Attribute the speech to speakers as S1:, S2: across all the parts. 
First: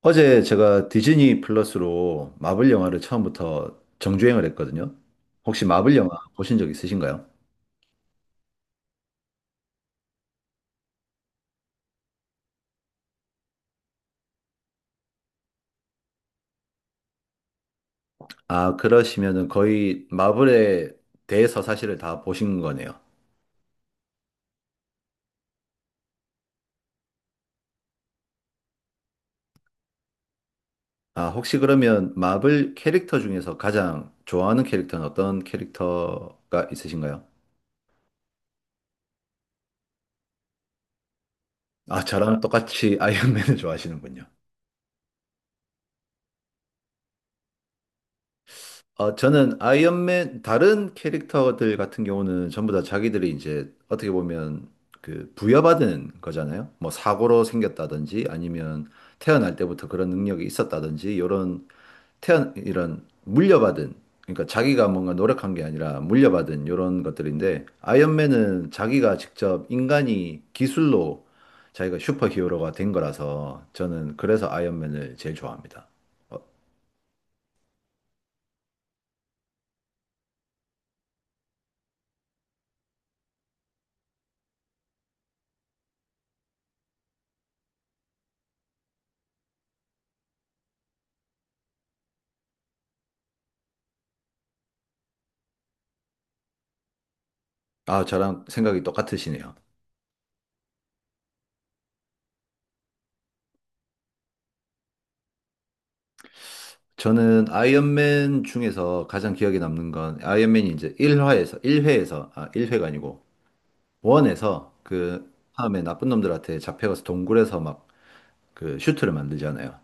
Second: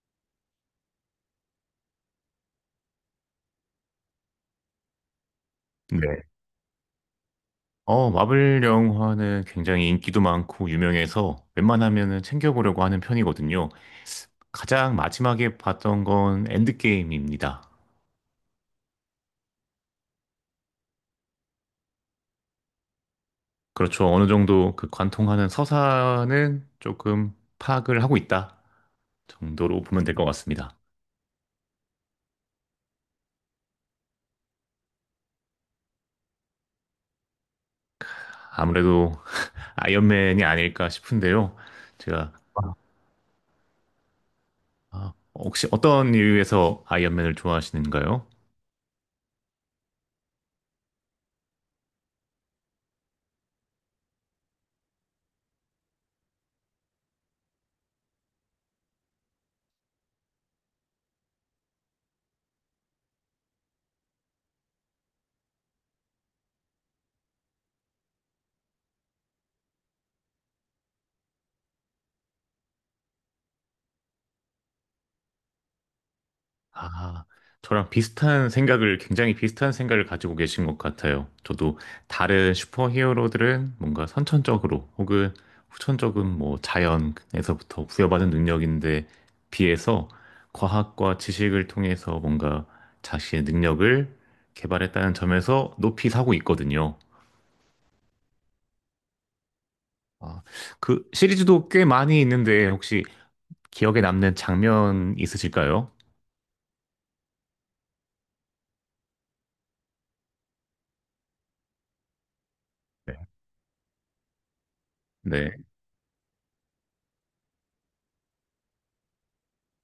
S1: 어제 제가 디즈니 플러스로 마블 영화를 처음부터 정주행을 했거든요. 혹시 마블 영화
S2: 네.
S1: 보신 적 있으신가요?
S2: 마블 영화는 굉장히 인기도 많고 유명해서 웬만하면은 챙겨보려고 하는 편이거든요. 가장 마지막에 봤던 건 엔드게임입니다.
S1: 아, 그러시면은 거의 마블에 대해서 사실을 다 보신 거네요.
S2: 그렇죠. 어느 정도 그 관통하는 서사는 조금 파악을 하고 있다 정도로 보면 될 것 같습니다.
S1: 아, 혹시 그러면 마블 캐릭터 중에서 가장 좋아하는 캐릭터는 어떤 캐릭터가 있으신가요?
S2: 아무래도 아이언맨이 아닐까 싶은데요.
S1: 아,
S2: 제가,
S1: 저랑 똑같이 아이언맨을 좋아하시는군요.
S2: 혹시 어떤 이유에서 아이언맨을 좋아하시는가요?
S1: 어, 저는 아이언맨 다른 캐릭터들 같은 경우는 전부 다 자기들이 이제 어떻게 보면 그 부여받은 거잖아요. 뭐 사고로 생겼다든지 아니면 태어날 때부터 그런 능력이 있었다든지 이런 태어 이런 물려받은 그러니까 자기가 뭔가 노력한 게 아니라 물려받은 이런 것들인데 아이언맨은 자기가 직접 인간이 기술로 자기가 슈퍼히어로가 된 거라서 저는 그래서 아이언맨을 제일 좋아합니다. 어,
S2: 아, 저랑 비슷한 생각을, 굉장히 비슷한 생각을 가지고 계신 것 같아요. 저도 다른 슈퍼히어로들은 뭔가 선천적으로 혹은 후천적인 뭐 자연에서부터 부여받은 능력인데 비해서 과학과 지식을 통해서 뭔가 자신의 능력을 개발했다는 점에서 높이 사고 있거든요.
S1: 아, 저랑 생각이 똑같으시네요.
S2: 아, 그 시리즈도 꽤 많이 있는데 혹시 기억에 남는 장면 있으실까요?
S1: 저는 아이언맨 중에서 가장 기억에 남는 건 아이언맨이 이제 1화에서, 일회에서 아, 1회가 아니고
S2: 네.
S1: 원에서 그
S2: 네,
S1: 다음에 나쁜 놈들한테 잡혀가서 동굴에서 막 그 슈트를 만들잖아요.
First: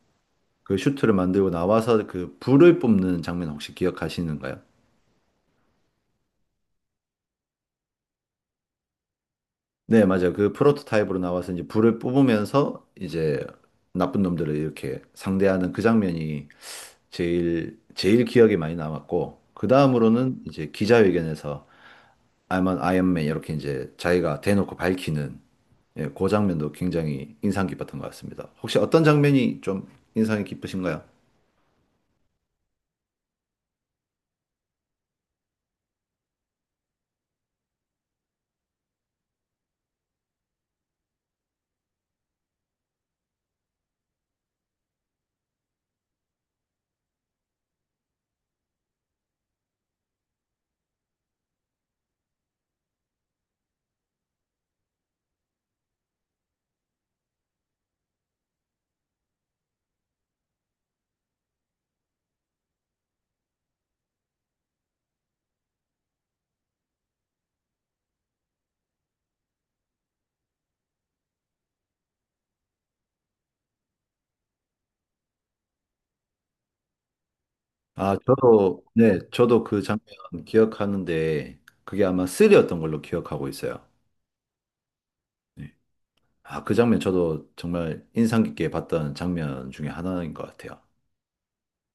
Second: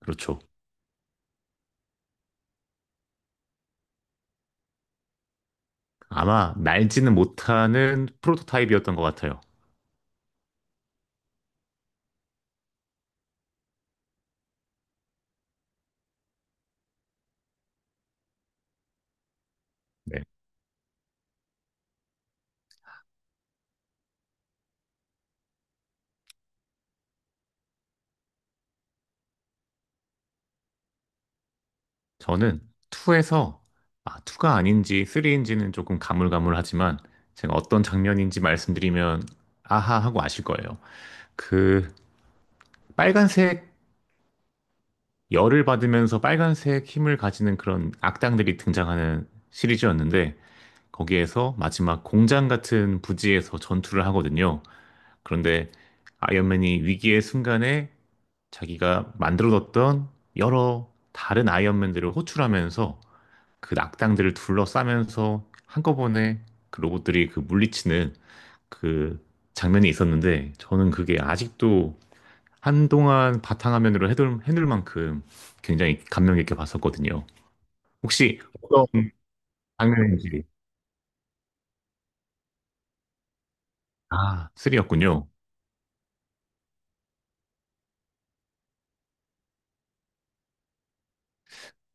S2: 그렇죠.
S1: 그 슈트를 만들고 나와서 그 불을 뿜는 장면 혹시 기억하시는가요?
S2: 아마 날지는 못하는 프로토타입이었던 것 같아요.
S1: 네, 맞아요. 그 프로토타입으로 나와서 이제 불을 뿜으면서 이제 나쁜 놈들을 이렇게 상대하는 그 장면이 제일 기억에 많이 남았고, 그
S2: 네.
S1: 다음으로는 이제 기자회견에서 I'm an Iron Man 이렇게 이제 자기가 대놓고 밝히는 예, 그 장면도 굉장히 인상 깊었던 것 같습니다. 혹시 어떤 장면이 좀 인상이 깊으신가요?
S2: 저는 2에서 2가 아닌지 3인지는 조금 가물가물하지만 제가 어떤 장면인지 말씀드리면 아하 하고 아실 거예요. 그 빨간색 열을 받으면서 빨간색 힘을 가지는 그런 악당들이 등장하는 시리즈였는데 거기에서 마지막 공장 같은 부지에서 전투를 하거든요. 그런데 아이언맨이 위기의 순간에 자기가 만들어 뒀던 여러 다른 아이언맨들을 호출하면서 그 악당들을 둘러싸면서 한꺼번에 그 로봇들이 그 물리치는 그 장면이 있었는데 저는 그게 아직도 한동안 바탕화면으로 해둘 만큼 굉장히 감명 깊게 봤었거든요.
S1: 아,
S2: 혹시
S1: 저도,
S2: 어떤
S1: 네, 저도 그 장면
S2: 장면인지.
S1: 기억하는데 그게 아마 3였던 걸로 기억하고 있어요.
S2: 아, 3였군요.
S1: 네. 아, 그 장면 저도 정말 인상 깊게 봤던 장면 중에 하나인 것 같아요.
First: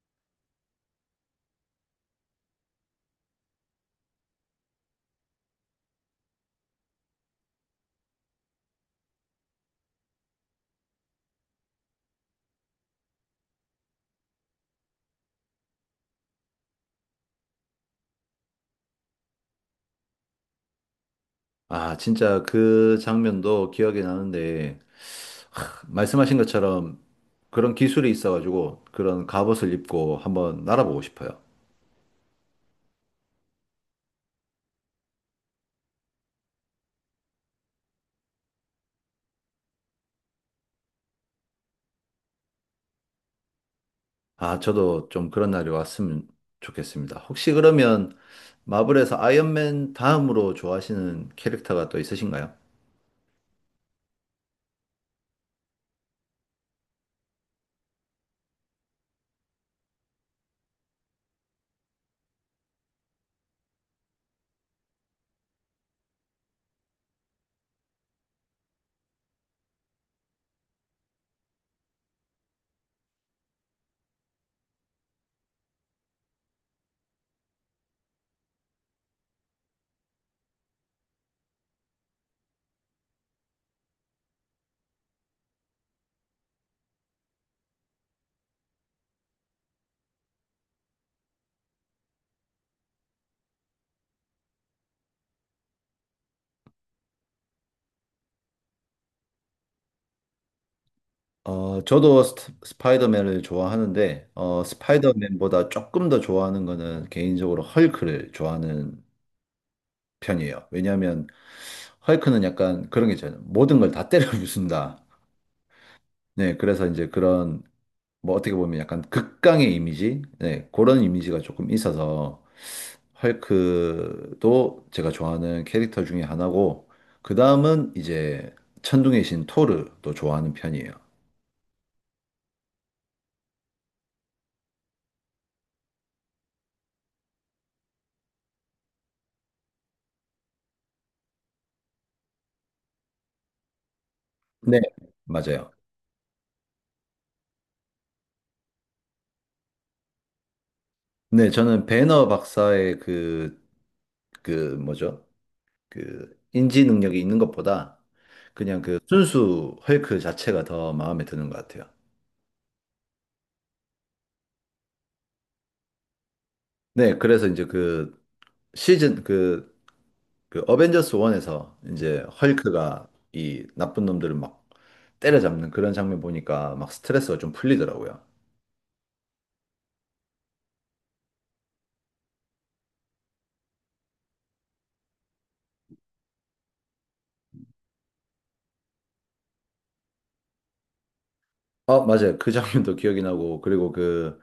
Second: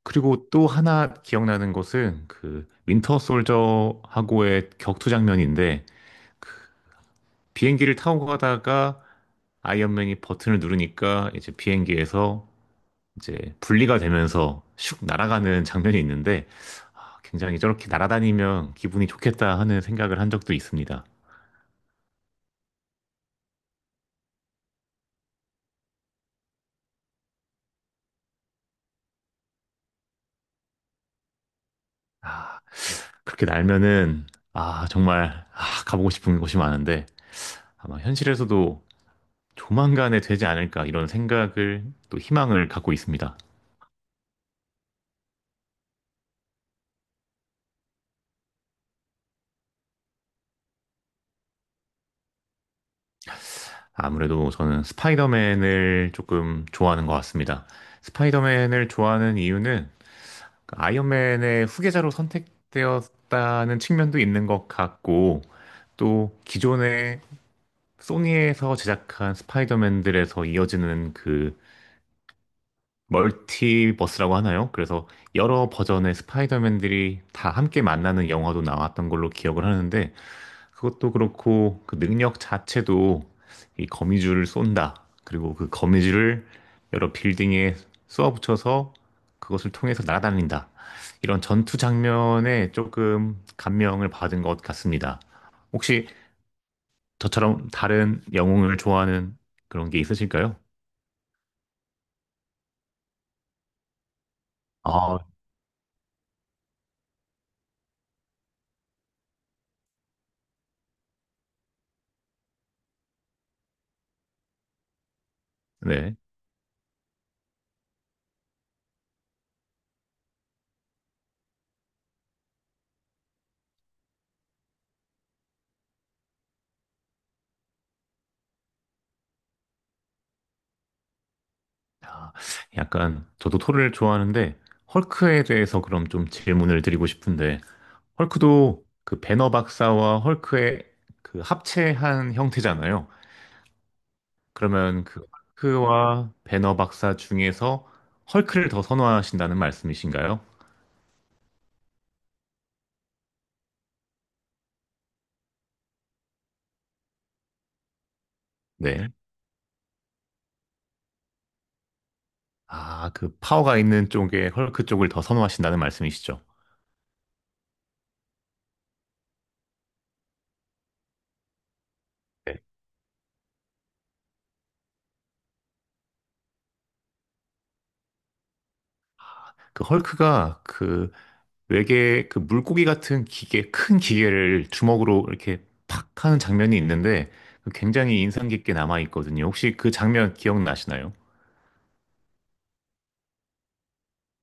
S2: 그리고 또 하나 기억나는 것은 그 윈터 솔저하고의 격투 장면인데 비행기를 타고 가다가 아이언맨이 버튼을 누르니까 이제 비행기에서 이제 분리가 되면서 슉 날아가는 장면이 있는데 아, 굉장히 저렇게 날아다니면 기분이 좋겠다 하는 생각을 한 적도 있습니다.
S1: 아, 진짜 그 장면도 기억이 나는데 말씀하신 것처럼 그런 기술이 있어가지고 그런 갑옷을 입고 한번 날아보고 싶어요.
S2: 아, 그렇게 날면은 정말 가보고 싶은 곳이 많은데 아마 현실에서도 조만간에 되지 않을까 이런 생각을 또 희망을 갖고 있습니다.
S1: 아, 저도 좀 그런 날이 왔으면 좋겠습니다. 혹시 그러면 마블에서 아이언맨 다음으로 좋아하시는 캐릭터가 또 있으신가요?
S2: 아무래도 저는 스파이더맨을 조금 좋아하는 것 같습니다. 스파이더맨을 좋아하는 이유는 그 아이언맨의 후계자로 선택되었다는 측면도 있는 것 같고, 또 기존에 소니에서 제작한 스파이더맨들에서 이어지는 그 멀티버스라고 하나요? 그래서 여러 버전의 스파이더맨들이 다 함께 만나는 영화도 나왔던 걸로 기억을 하는데, 그것도 그렇고 그 능력 자체도 이 거미줄을 쏜다. 그리고 그 거미줄을 여러 빌딩에 쏘아붙여서 그것을 통해서 날아다닌다. 이런 전투 장면에 조금 감명을 받은 것 같습니다. 혹시 저처럼 다른 영웅을 좋아하는 그런 게 있으실까요?
S1: 어, 저도 스파이더맨을 좋아하는데, 어,
S2: 아,
S1: 스파이더맨보다 조금 더 좋아하는 거는 개인적으로 헐크를 좋아하는 편이에요. 왜냐하면 헐크는 약간 그런 게 있잖아요. 모든 걸 다 때려 부순다.
S2: 네.
S1: 네, 그래서 이제 그런, 뭐 어떻게 보면 약간 극강의 이미지? 네, 그런 이미지가 조금 있어서 헐크도 제가 좋아하는 캐릭터 중에 하나고, 그 다음은 이제 천둥의 신 토르도 좋아하는 편이에요.
S2: 아, 약간 저도 토를 좋아하는데 헐크에 대해서 그럼 좀 질문을 드리고 싶은데 헐크도 그 배너 박사와 헐크의 그 합체한 형태잖아요.
S1: 네,
S2: 그러면 그
S1: 맞아요.
S2: 헐크와 배너 박사 중에서 헐크를 더 선호하신다는 말씀이신가요?
S1: 네, 저는 배너 박사의 그, 그, 뭐죠? 그, 인지 능력이 있는 것보다 그냥 그
S2: 네.
S1: 순수 헐크 자체가 더 마음에 드는 것 같아요.
S2: 아, 그 파워가 있는 쪽에 헐크 쪽을 더 선호하신다는 말씀이시죠?
S1: 네, 그래서 이제 그 어벤져스 1에서 이제
S2: 네.
S1: 헐크가 이 나쁜 놈들을 막 때려잡는 그런 장면 보니까 막 스트레스가 좀 풀리더라고요.
S2: 그 헐크가 그 외계 그 물고기 같은 기계, 큰 기계를 주먹으로 이렇게 팍 하는 장면이 있는데 그 굉장히 인상 깊게 남아 있거든요. 혹시 그 장면 기억나시나요?
S1: 어, 맞아요. 그 장면도 기억이 나고 그리고 그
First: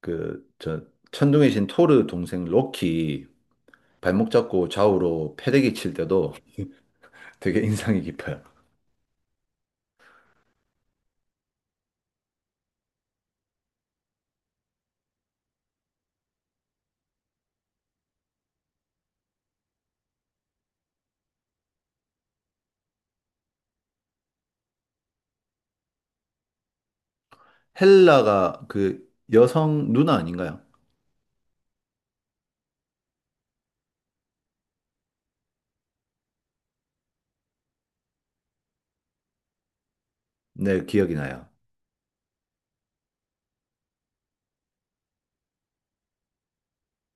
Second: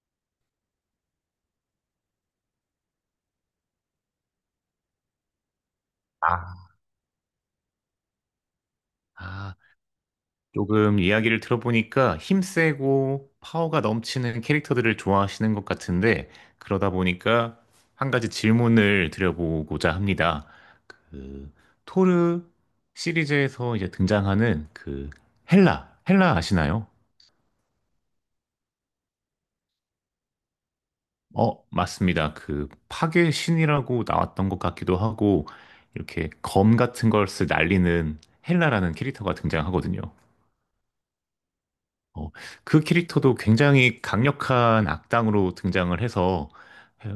S1: 그 저 천둥의 신 토르 동생 로키 발목 잡고 좌우로 패대기 칠 때도
S2: 아,
S1: 되게 인상이 깊어요.
S2: 아, 조금 이야기를 들어보니까 힘세고 파워가 넘치는 캐릭터들을 좋아하시는 것 같은데, 그러다 보니까 한 가지 질문을 드려보고자 합니다. 그, 토르 시리즈에서 이제 등장하는 그 헬라, 헬라 아시나요?
S1: 헬라가 그 여성 누나 아닌가요?
S2: 맞습니다. 그 파괴 신이라고 나왔던 것 같기도 하고, 이렇게 검 같은 걸 쓰 날리는 헬라라는 캐릭터가 등장하거든요.
S1: 네, 기억이 나요.
S2: 어, 그 캐릭터도 굉장히 강력한 악당으로 등장을 해서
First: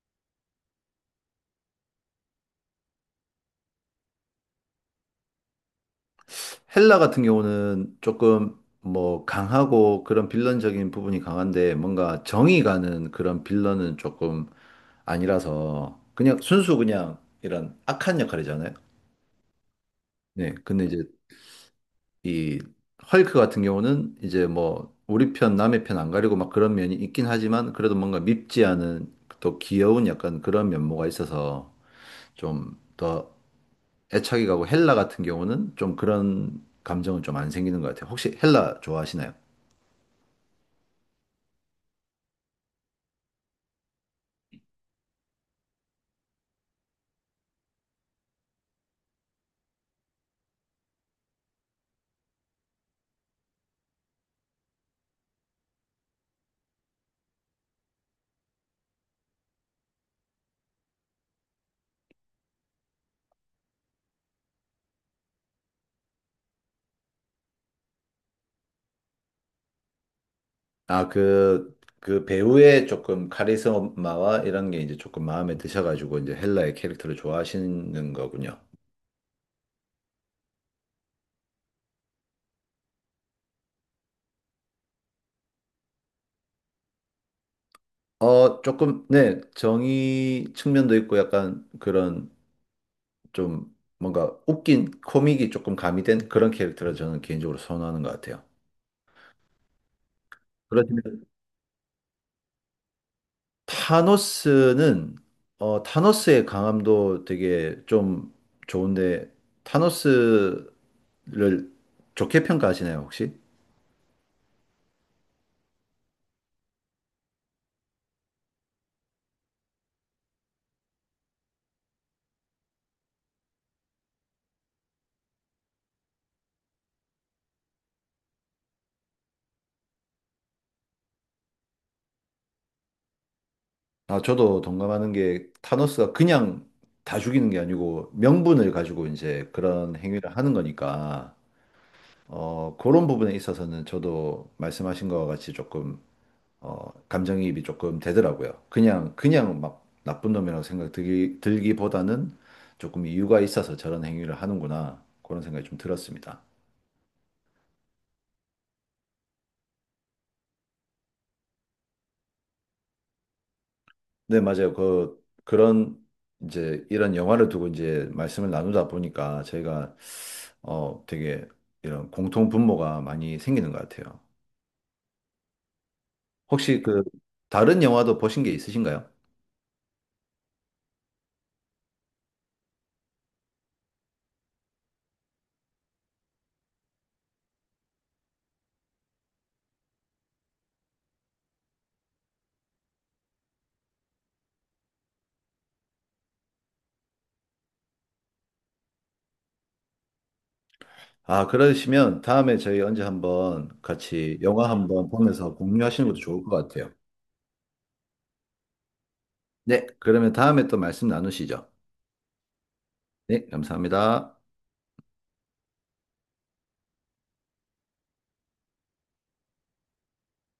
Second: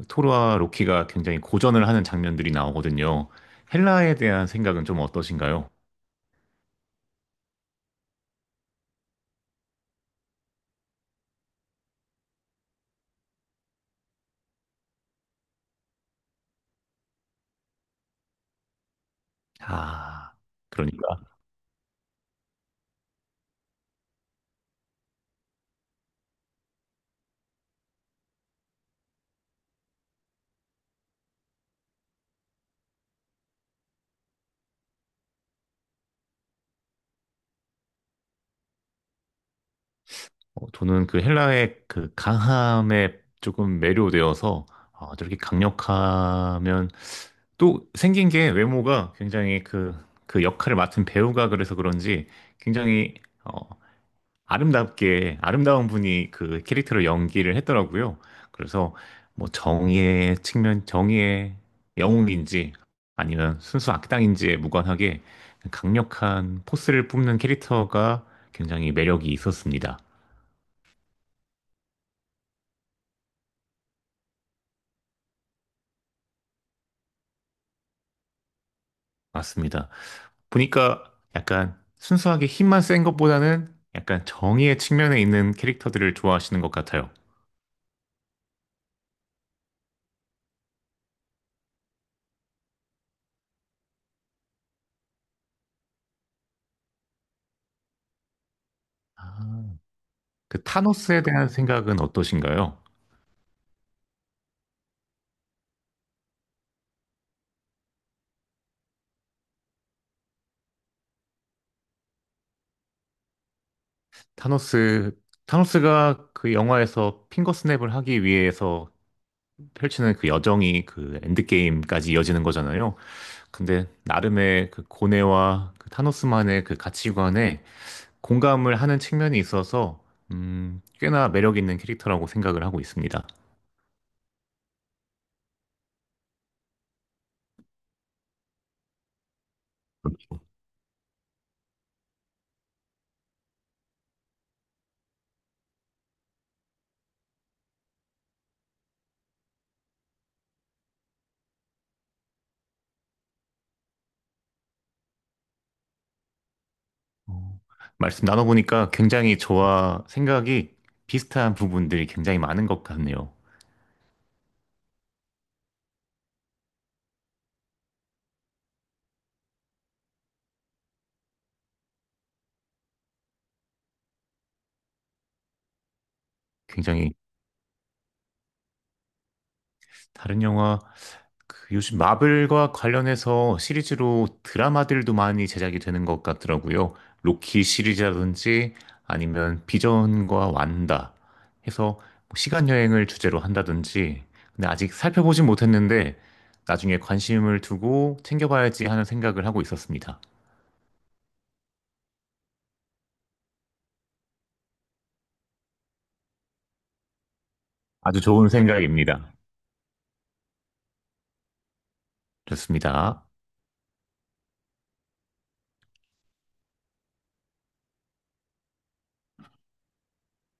S2: 토르와 로키가 굉장히 고전을 하는 장면들이 나오거든요. 헬라에 대한 생각은 좀 어떠신가요?
S1: 헬라 같은 경우는 조금 뭐 강하고 그런 빌런적인 부분이 강한데 뭔가 정이 가는 그런 빌런은 조금 아니라서 그냥 순수 그냥 이런 악한 역할이잖아요.
S2: 아,
S1: 네. 근데
S2: 그러니까
S1: 이제 이 헐크 같은 경우는 이제 뭐 우리 편 남의 편 안 가리고 막 그런 면이 있긴 하지만 그래도 뭔가 밉지 않은 또 귀여운 약간 그런 면모가 있어서 좀 더 애착이 가고 헬라 같은 경우는 좀 그런 감정은 좀 안 생기는 것 같아요. 혹시 헬라 좋아하시나요?
S2: 저는 그 헬라의 그 강함에 조금 매료되어서 저렇게 강력하면 또 생긴 게 외모가 굉장히 그, 그 역할을 맡은 배우가 그래서 그런지 굉장히 어, 아름답게 아름다운 분이 그 캐릭터를 연기를 했더라고요. 그래서 뭐 정의의 측면, 정의의 영웅인지 아니면 순수 악당인지에 무관하게 강력한 포스를 뿜는 캐릭터가 굉장히 매력이 있었습니다.
S1: 아, 그, 그 배우의 조금 카리스마와 이런 게 이제 조금 마음에 드셔가지고 이제 헬라의 캐릭터를 좋아하시는 거군요.
S2: 맞습니다. 보니까 약간 순수하게 힘만 센 것보다는 약간 정의의 측면에 있는 캐릭터들을 좋아하시는 것 같아요.
S1: 어, 조금, 네, 정의 측면도 있고 약간 그런 좀 뭔가 웃긴 코믹이 조금 가미된 그런 캐릭터를 저는 개인적으로 선호하는 것 같아요.
S2: 아. 그
S1: 그렇지만
S2: 타노스에 대한 생각은 어떠신가요?
S1: 타노스는, 어, 타노스의 강함도 되게 좀 좋은데, 타노스를 좋게 평가하시나요, 혹시?
S2: 타노스, 타노스가 그 영화에서 핑거스냅을 하기 위해서 펼치는 그 여정이 그 엔드게임까지 이어지는 거잖아요. 근데 나름의 그 고뇌와 그 타노스만의 그 가치관에 공감을 하는 측면이 있어서, 꽤나 매력 있는 캐릭터라고 생각을 하고 있습니다.
S1: 아, 저도 동감하는 게 타노스가 그냥 다 죽이는 게 아니고 명분을 가지고 이제 그런 행위를 하는 거니까 어, 그런 부분에 있어서는 저도 말씀하신 거와 같이 조금 어, 감정이입이 조금 되더라고요. 그냥 막 나쁜 놈이라고 생각 들기보다는 조금 이유가 있어서 저런 행위를 하는구나 그런 생각이 좀 들었습니다.
S2: 어, 말씀 나눠보니까 굉장히 저와 생각이 비슷한 부분들이 굉장히 많은 것 같네요.
S1: 네, 맞아요. 그런 이제 이런 영화를 두고 이제 말씀을 나누다 보니까 저희가 어, 되게 이런 공통 분모가 많이 생기는 것 같아요. 혹시 그
S2: 굉장히
S1: 다른 영화도 보신 게 있으신가요?
S2: 다른 영화, 그 요즘 마블과 관련해서 시리즈로 드라마들도 많이 제작이 되는 것 같더라고요. 로키 시리즈라든지 아니면 비전과 완다 해서 뭐 시간 여행을 주제로 한다든지. 근데 아직 살펴보진 못했는데 나중에 관심을 두고 챙겨봐야지 하는 생각을 하고 있었습니다.
S1: 아, 그러시면 다음에 저희 언제 한번 같이 영화 한번 보면서 공유하시는 것도 좋을 것 같아요.
S2: 아주 좋은 생각입니다.
S1: 네, 그러면 다음에 또 말씀 나누시죠.
S2: 좋습니다.
S1: 네, 감사합니다.